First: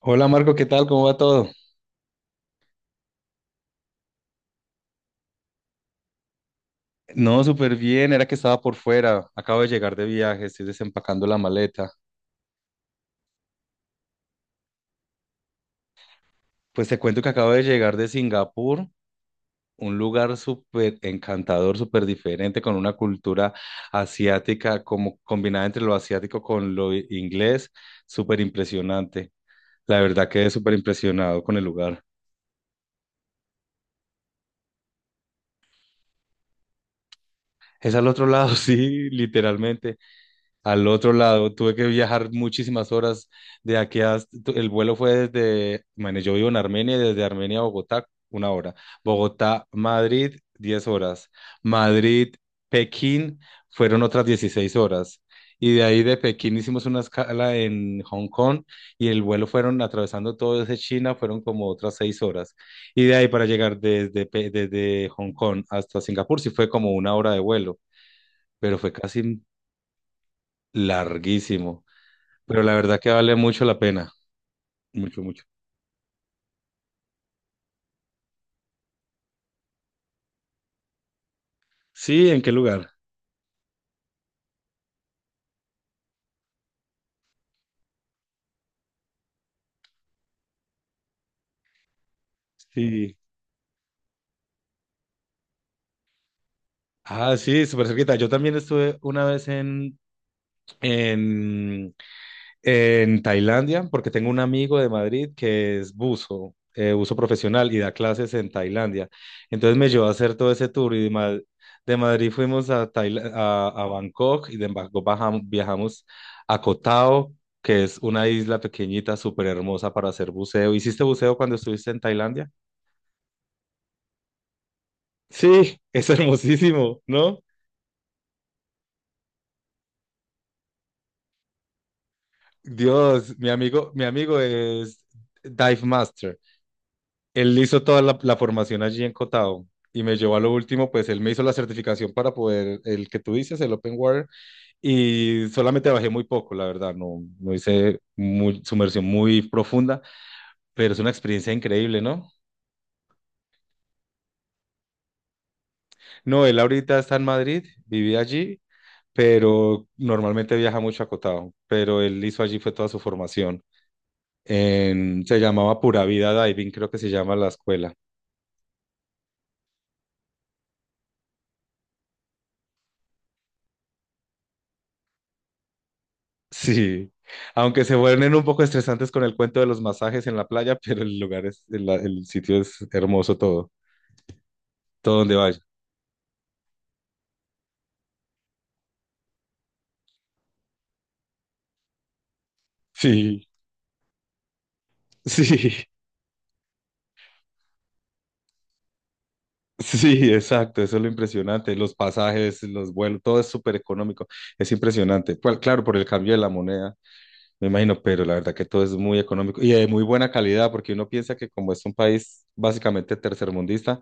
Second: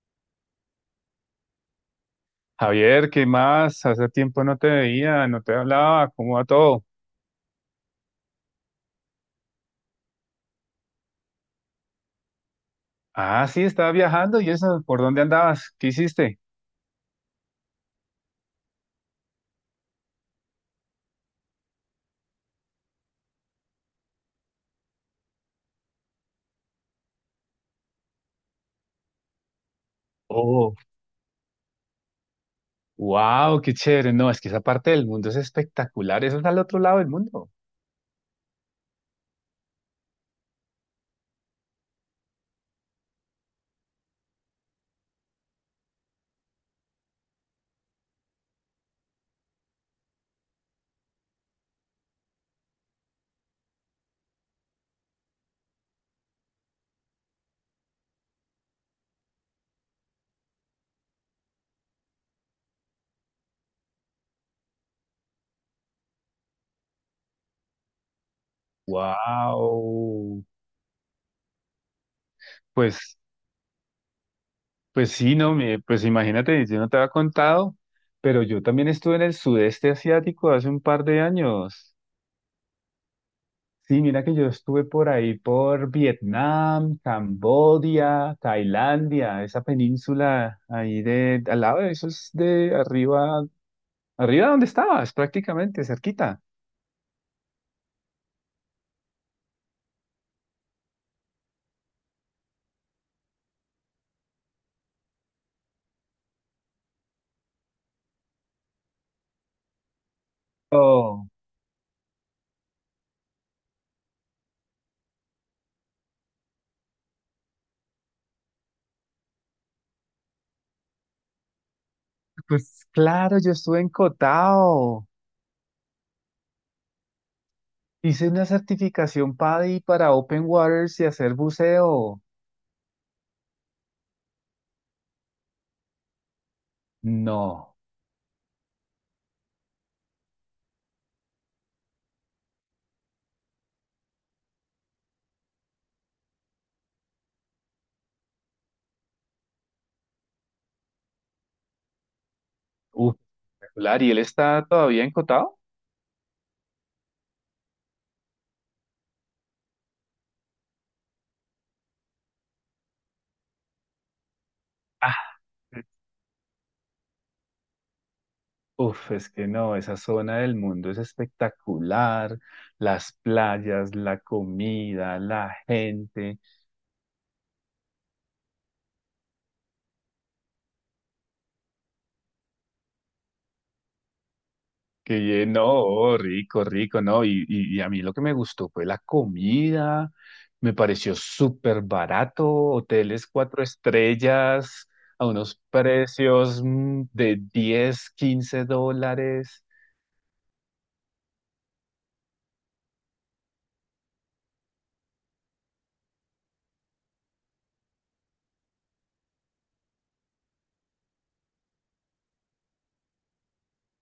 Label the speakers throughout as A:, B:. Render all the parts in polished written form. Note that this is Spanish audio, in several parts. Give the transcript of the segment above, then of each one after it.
A: Hola Marco, ¿qué tal? ¿Cómo va todo?
B: Javier, ¿qué más? Hace tiempo no te veía, no te hablaba, ¿cómo va todo?
A: No, súper bien, era que estaba por fuera, acabo de llegar de viaje, estoy desempacando la maleta.
B: Ah, sí, estaba viajando y eso, ¿por dónde andabas? ¿Qué hiciste?
A: Pues te cuento que acabo de llegar de Singapur, un lugar súper encantador, súper diferente, con una cultura asiática como combinada entre lo asiático con lo inglés, súper impresionante. La verdad quedé súper
B: Oh,
A: impresionado con el lugar.
B: wow, qué chévere. No, es que esa parte del mundo es espectacular, eso está al otro lado del mundo.
A: Es al otro lado, sí, literalmente. Al otro lado. Tuve que viajar muchísimas horas de aquí hasta, el vuelo fue desde, bueno, yo vivo en Armenia, y desde Armenia a Bogotá, una hora. Bogotá, Madrid, 10 horas. Madrid, Pekín, fueron otras 16 horas. Y de ahí de Pekín hicimos una escala en Hong Kong y el vuelo fueron atravesando todo desde China, fueron como otras 6 horas. Y de ahí para llegar desde, desde Hong Kong hasta Singapur, sí fue como una hora de vuelo, pero fue casi
B: Wow.
A: larguísimo. Pero la verdad que
B: Pues,
A: vale mucho la pena,
B: pues
A: mucho,
B: sí,
A: mucho.
B: no, pues imagínate, yo no te había contado, pero yo también estuve en el sudeste asiático hace un par de años.
A: Sí, ¿en qué lugar?
B: Sí, mira que yo estuve por ahí, por Vietnam, Camboya, Tailandia, esa península ahí de, al lado de eso es de
A: Sí.
B: arriba, arriba donde estabas, prácticamente, cerquita.
A: Ah, sí, súper cerquita. Yo también estuve una vez en, en Tailandia, porque tengo un amigo de Madrid que es buzo, buzo profesional y da clases en Tailandia. Entonces me llevó a hacer todo ese tour y
B: Oh,
A: De Madrid fuimos a Bangkok y de Bangkok viajamos a Koh Tao, que es una isla pequeñita, súper hermosa para hacer buceo. ¿Hiciste buceo cuando estuviste en Tailandia?
B: pues claro, yo estuve en Cotao.
A: Sí, es hermosísimo, ¿no?
B: Hice una certificación PADI para Open Waters y hacer buceo.
A: Dios, mi amigo es Dive Master. Él
B: No,
A: hizo toda la formación allí en Cotao y me llevó a lo último, pues él me hizo la certificación para poder, el que tú dices, el Open Water, y solamente bajé muy poco, la verdad, no hice muy, sumersión muy profunda, pero es una experiencia increíble, ¿no?
B: uf, espectacular. ¿Y él está todavía en Cotao?
A: No, él ahorita está en Madrid, vivía allí, pero normalmente viaja mucho a Cotao, pero él hizo allí fue toda su formación. Se
B: Ah.
A: llamaba Pura Vida Diving, creo que se llama la escuela.
B: Uf, es que no, esa zona del mundo es espectacular, las playas, la comida, la gente,
A: Sí, aunque se vuelven un poco estresantes con el cuento de los masajes en la playa, pero el sitio es hermoso todo, todo donde vaya.
B: no, oh, rico, rico, no, y a mí lo que me gustó fue la comida, me pareció súper barato, hoteles
A: Sí,
B: cuatro estrellas a unos
A: sí,
B: precios de 10, $15,
A: sí, exacto, eso es lo impresionante, los pasajes, los vuelos, todo es súper económico, es impresionante. Pues, claro, por el cambio de la moneda, me imagino, pero la verdad que todo es muy económico y de muy buena calidad, porque uno piensa que como es un país básicamente tercermundista,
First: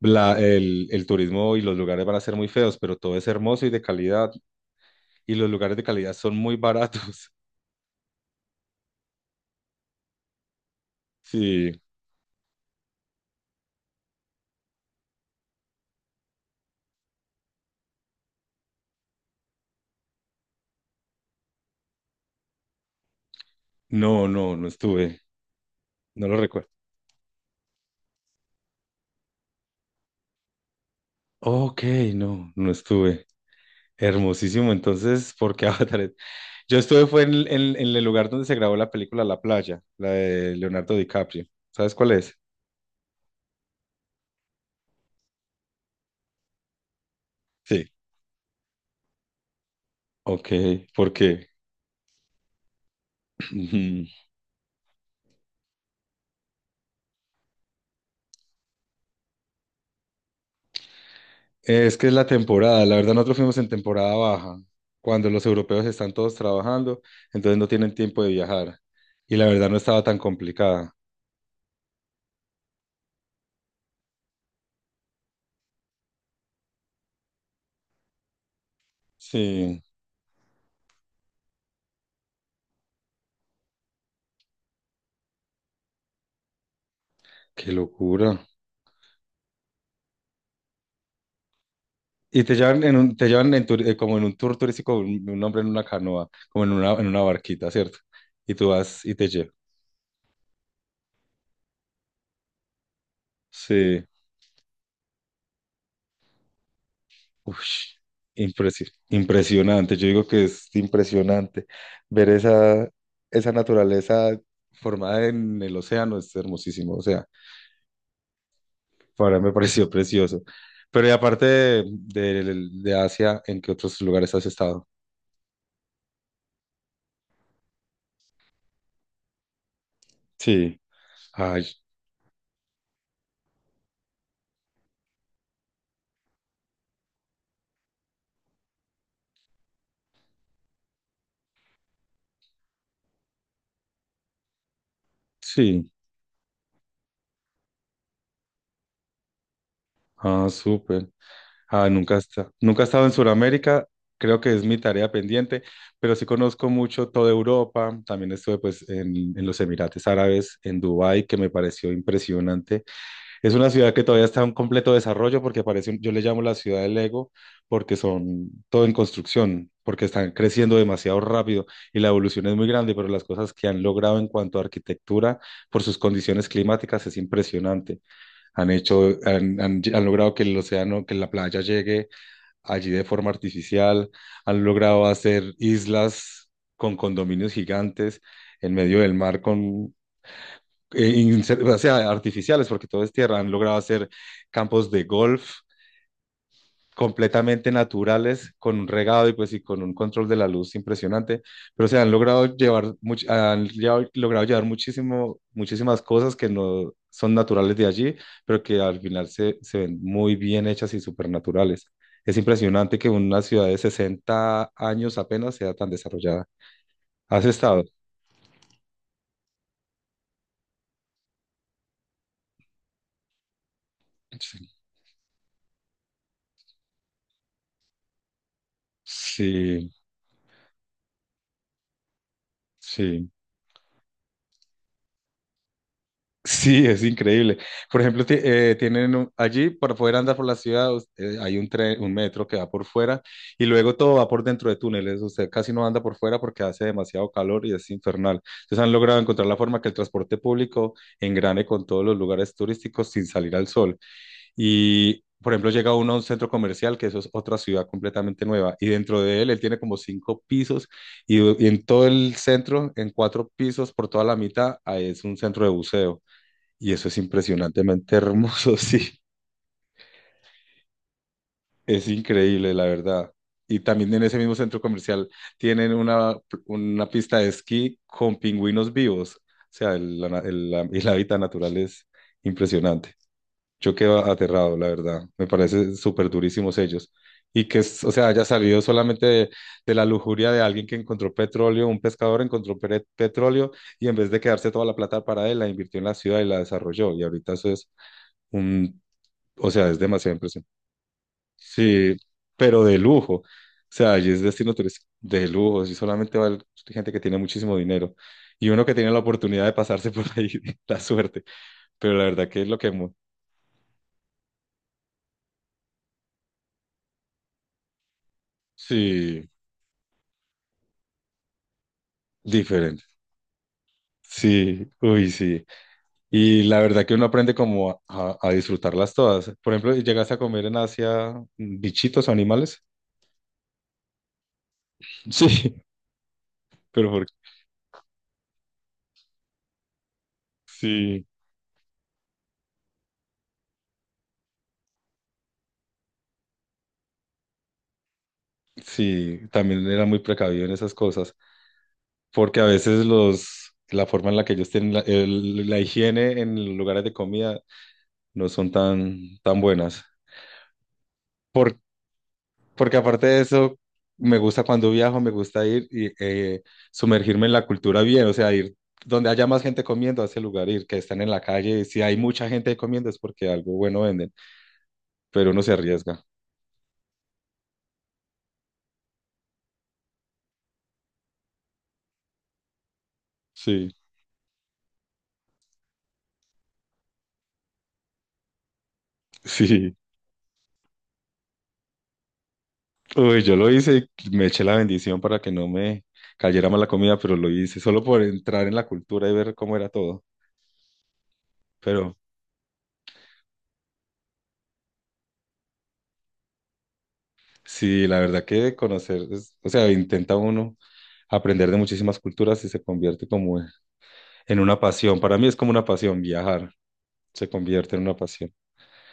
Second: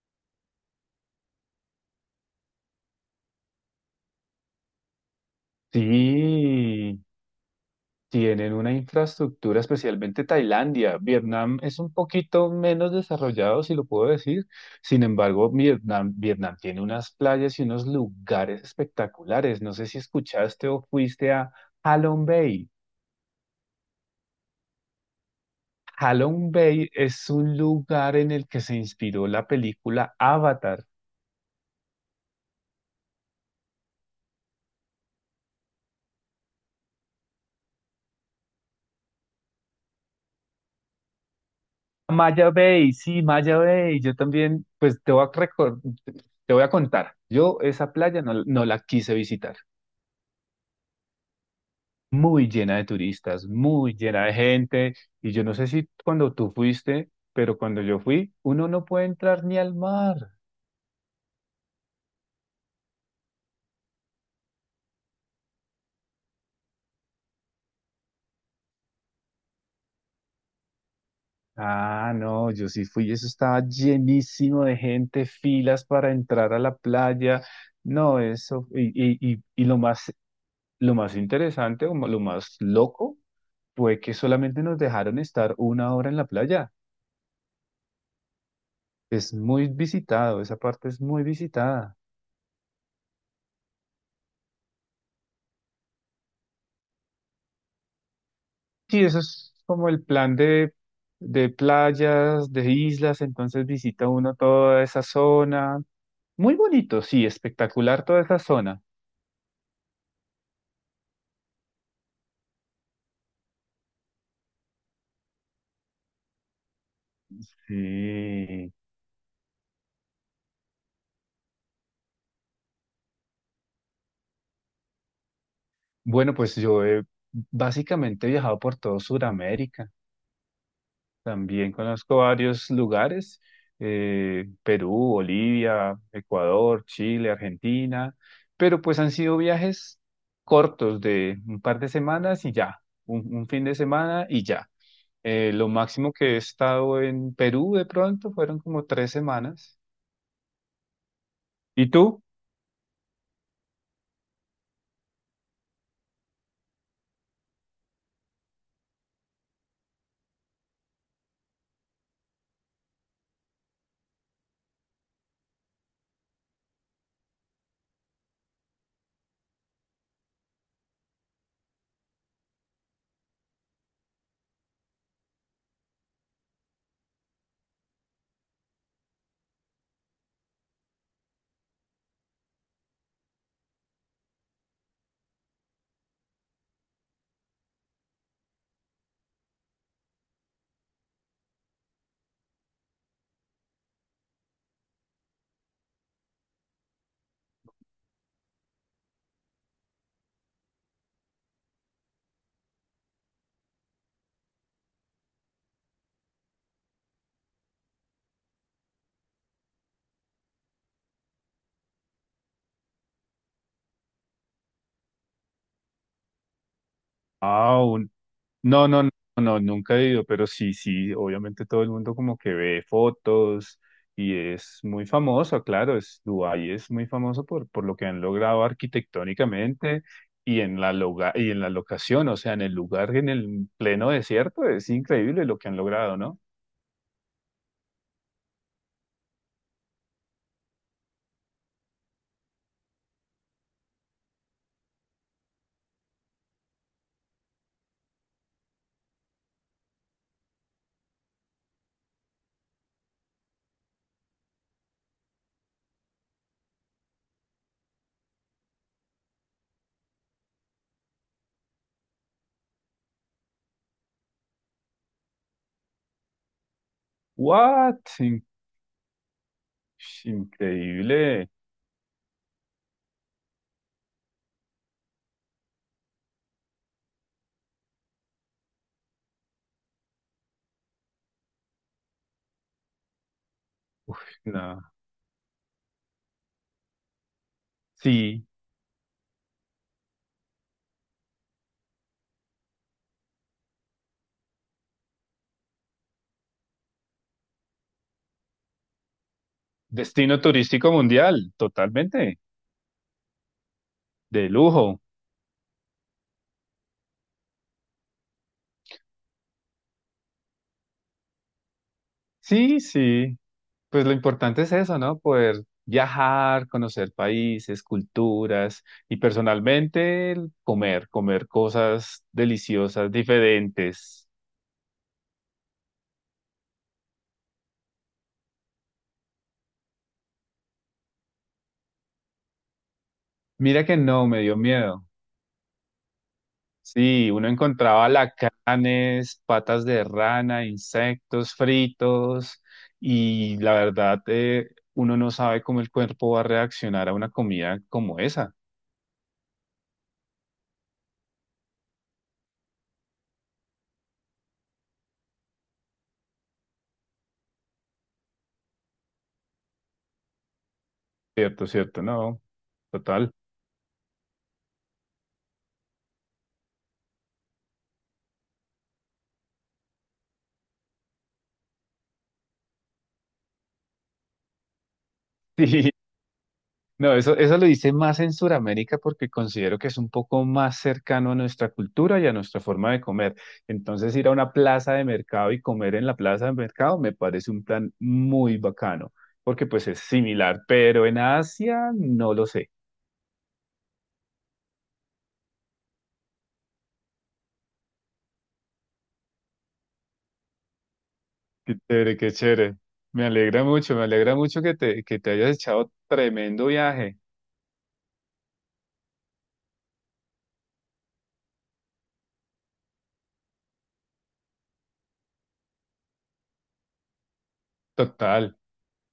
A: el turismo y los lugares van a ser muy feos, pero todo es hermoso y de calidad. Y los lugares de calidad son muy
B: sí.
A: baratos.
B: Tienen una infraestructura, especialmente Tailandia. Vietnam
A: Sí,
B: es un poquito menos desarrollado, si lo puedo decir. Sin embargo, Vietnam tiene unas playas y unos lugares espectaculares. No sé si escuchaste o fuiste a Halong Bay.
A: no, no, no estuve. No lo
B: Halong
A: recuerdo.
B: Bay es un lugar en el que se inspiró la película Avatar.
A: Ok, no, no estuve. Hermosísimo. Entonces, porque qué Avatar? Yo estuve fue en el lugar donde se grabó la película La Playa, la de Leonardo DiCaprio. ¿Sabes cuál es?
B: Maya Bay, sí, Maya Bay. Yo también, pues te voy a contar. Yo
A: Sí.
B: esa playa no la quise visitar.
A: Ok, ¿por qué?
B: Muy llena de turistas, muy llena de gente. Y yo no sé si cuando tú fuiste, pero cuando yo fui, uno no puede entrar ni al mar.
A: Es que es la temporada, la verdad nosotros fuimos en temporada baja, cuando los europeos están todos trabajando, entonces no tienen tiempo de viajar. Y la verdad no estaba tan complicada.
B: Ah, no, yo sí fui, eso estaba llenísimo de gente, filas para entrar a la playa. No, eso, y lo
A: Sí,
B: más, lo más interesante o lo más loco fue que solamente nos dejaron estar 1 hora en la playa.
A: qué locura.
B: Es muy visitado, esa parte es muy visitada.
A: Y te llevan en un, te llevan como en un tour turístico, un hombre en una canoa, como en una barquita, ¿cierto? Y tú vas
B: Sí,
A: y
B: eso
A: te llevas.
B: es como el plan de, playas, de islas, entonces
A: Sí,
B: visita uno toda esa zona. Muy bonito, sí,
A: ush,
B: espectacular toda esa zona.
A: impresionante. Yo digo que es impresionante ver esa naturaleza formada en el océano, es hermosísimo. O sea,
B: Sí.
A: para me pareció precioso. Pero y aparte de Asia, ¿en qué otros lugares has estado?
B: Bueno, pues yo he básicamente viajado por todo Sudamérica.
A: Sí. Ay,
B: También conozco varios lugares, Perú, Bolivia, Ecuador, Chile, Argentina, pero pues han sido viajes cortos de un par de semanas y ya, un fin de semana y ya. Lo
A: sí.
B: máximo que he estado en Perú de pronto fueron como 3 semanas.
A: Ah, súper. Ah,
B: ¿Y tú?
A: nunca he estado en Sudamérica. Creo que es mi tarea pendiente, pero sí conozco mucho toda Europa. También estuve pues en los Emiratos Árabes, en Dubái, que me pareció impresionante. Es una ciudad que todavía está en completo desarrollo porque parece, yo le llamo la ciudad del Lego porque son todo en construcción, porque están creciendo demasiado rápido y la evolución es muy grande, pero las cosas que han logrado en cuanto a arquitectura por sus condiciones climáticas es impresionante. Han hecho, han, han lle- han logrado que el océano, que la playa llegue allí de forma artificial, han logrado hacer islas con condominios gigantes en medio del mar, o sea, artificiales, porque todo es tierra, han logrado hacer campos de golf completamente naturales, con un regado y pues y con un control de la luz impresionante, pero se han logrado llevar, much- han llevado- logrado llevar muchísimo, muchísimas cosas que no son naturales de allí, pero que al final se ven muy bien hechas y supernaturales. Es impresionante que una ciudad de 60 años apenas sea tan desarrollada. ¿Has
B: Ah,
A: estado?
B: un- No, no, no, no, nunca he ido, pero sí, sí, obviamente todo el mundo como que ve fotos y
A: Sí,
B: es muy famoso, claro, es Dubái es muy famoso por lo que han logrado
A: sí.
B: arquitectónicamente y en la locación, o sea, en el lugar,
A: Sí.
B: en el pleno desierto, es increíble lo que han logrado, ¿no?
A: Sí, es increíble. Por ejemplo, tienen allí para poder andar por la ciudad, hay un tren, un metro que va por fuera y luego todo va por dentro de túneles. Usted casi no anda por fuera porque hace demasiado calor y es infernal. Entonces han logrado encontrar la forma que el transporte público engrane con todos los lugares turísticos sin salir al sol. Y, por ejemplo, llega uno a un centro comercial, que eso es otra ciudad completamente nueva, y dentro de él, él tiene como cinco pisos y en todo el centro, en cuatro pisos, por toda la mitad, es un centro de buceo. Y eso es
B: What?
A: impresionantemente hermoso, sí,
B: Increíble.
A: es increíble, la verdad. Y también en ese mismo centro comercial tienen una pista de esquí con pingüinos vivos. O sea, el hábitat natural es impresionante. Yo quedo aterrado,
B: No.
A: la verdad. Me parece súper durísimos ellos. Y que, o sea, haya
B: Sí.
A: salido solamente de la lujuria de alguien que encontró petróleo, un pescador encontró petróleo y en vez de quedarse toda la plata para él, la invirtió en la ciudad y la desarrolló. Y ahorita eso es un. O sea, es demasiado
B: Destino
A: impresionante.
B: turístico mundial,
A: Sí,
B: totalmente,
A: pero de lujo. O sea, allí es
B: de
A: destino
B: lujo.
A: turístico de lujo. Allí solamente va gente que tiene muchísimo dinero. Y uno que tiene la oportunidad de pasarse por ahí, la suerte. Pero la verdad que es lo
B: Sí,
A: que.
B: sí, pues lo importante es eso, ¿no? Poder viajar, conocer países, culturas y
A: Sí,
B: personalmente el comer, comer cosas
A: diferente.
B: deliciosas, diferentes.
A: Sí, uy, sí. Y la verdad que uno aprende como a disfrutarlas todas. Por ejemplo, llegas a comer en Asia, bichitos o animales.
B: Mira que no, me dio miedo.
A: Sí, pero
B: Sí,
A: porque.
B: uno encontraba lacanes, patas de rana,
A: Sí,
B: insectos fritos y la verdad, uno no sabe cómo el cuerpo va a reaccionar a una comida como esa.
A: sí, también era muy precavido en esas cosas. Porque a veces la forma en la que ellos tienen la higiene en los lugares de comida no son tan buenas.
B: Cierto,
A: Por,
B: cierto, no,
A: Porque aparte
B: total.
A: de eso, me gusta cuando viajo, me gusta ir y sumergirme en la cultura bien, o sea, ir donde haya más gente comiendo a ese lugar, ir que están en la calle, y si hay mucha gente comiendo es porque algo bueno venden, pero uno se
B: Sí,
A: arriesga.
B: no, eso lo hice más en Sudamérica porque considero que es un poco más cercano a nuestra cultura y a nuestra forma de comer.
A: Sí,
B: Entonces, ir a una plaza de mercado y comer en la plaza de mercado me parece un plan muy bacano, porque pues
A: sí.
B: es similar, pero en Asia no lo sé.
A: Uy, yo lo hice, y me eché la bendición para que no me cayera mal la comida, pero lo hice solo por entrar en la cultura y ver cómo era todo.
B: Qué
A: Pero
B: chévere, qué chévere. Me alegra mucho que te hayas echado tremendo viaje.
A: sí, la verdad que conocer, o sea, intenta uno aprender de muchísimas culturas y se convierte como en una pasión. Para mí es como una pasión viajar, se convierte en una pasión.
B: Total.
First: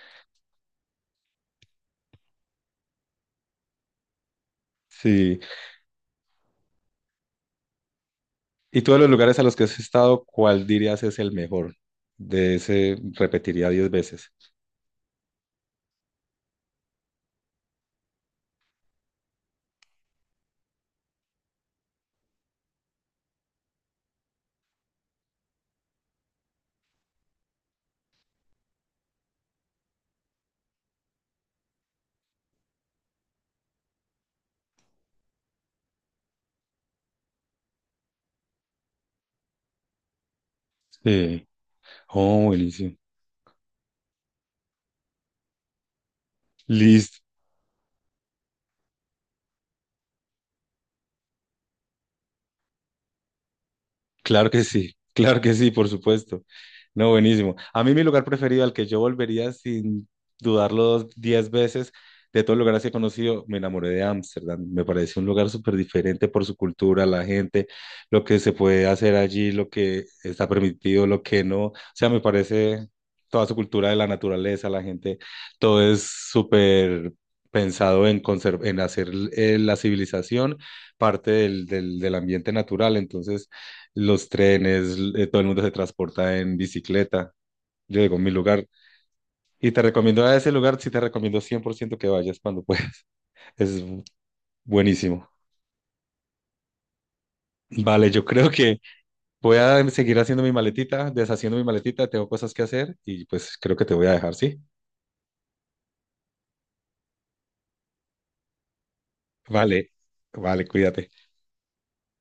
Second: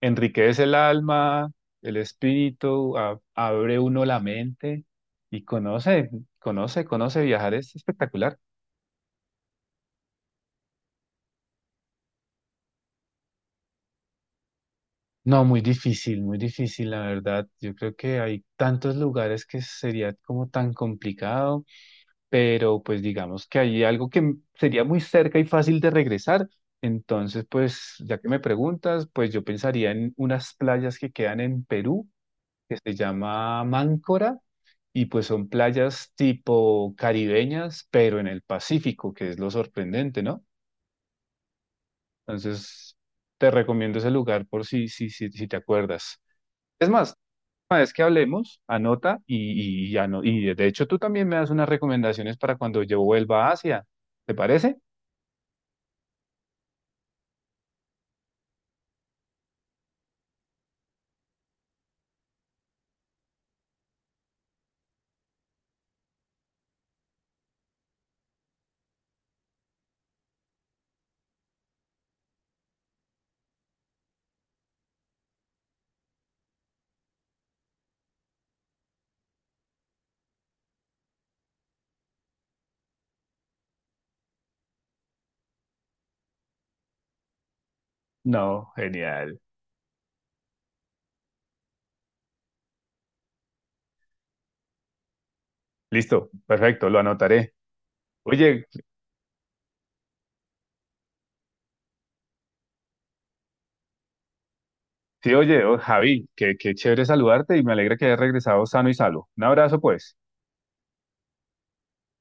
B: Enriquece el alma, el espíritu, abre uno la mente
A: Sí.
B: y conoce viajar, es espectacular.
A: Y todos los lugares a los que has estado, ¿cuál dirías es el mejor? De ese repetiría 10 veces.
B: No, muy difícil, la verdad. Yo creo que hay tantos lugares que sería como tan complicado, pero pues digamos que hay algo que sería muy cerca y fácil de regresar. Entonces, pues ya que me preguntas, pues yo pensaría en unas playas que quedan en Perú, que se llama Máncora y pues son playas tipo caribeñas, pero en el Pacífico, que es lo sorprendente, ¿no?
A: Sí. Oh, buenísimo.
B: Entonces, te recomiendo ese lugar por si te acuerdas. Es más,
A: Listo.
B: una vez que hablemos, anota y de hecho tú también me das unas recomendaciones para cuando yo vuelva a Asia. ¿Te
A: Claro que
B: parece?
A: sí, claro que sí, por supuesto. No, buenísimo. A mí mi lugar preferido al que yo volvería sin dudarlo 10 veces de todos los lugares que he conocido, me enamoré de Ámsterdam. Me parece un lugar súper diferente por su cultura, la gente, lo que se puede hacer allí, lo que está permitido, lo que no. O sea, me parece toda su cultura de la naturaleza, la gente, todo es súper pensado en hacer, la civilización parte del ambiente natural. Entonces los trenes, todo el mundo se transporta en bicicleta. Yo digo, mi lugar,
B: No, genial.
A: y te recomiendo a ese lugar, sí te recomiendo 100% que vayas cuando puedas. Es buenísimo.
B: Listo, perfecto, lo anotaré.
A: Vale, yo creo
B: Oye,
A: que voy a seguir haciendo mi maletita, deshaciendo mi maletita, tengo cosas que hacer y pues creo que te voy a dejar, ¿sí?
B: sí, oye, oh, Javi, qué chévere saludarte y me alegra que hayas regresado sano y salvo. Un abrazo,
A: Vale,
B: pues.
A: vale, cuídate.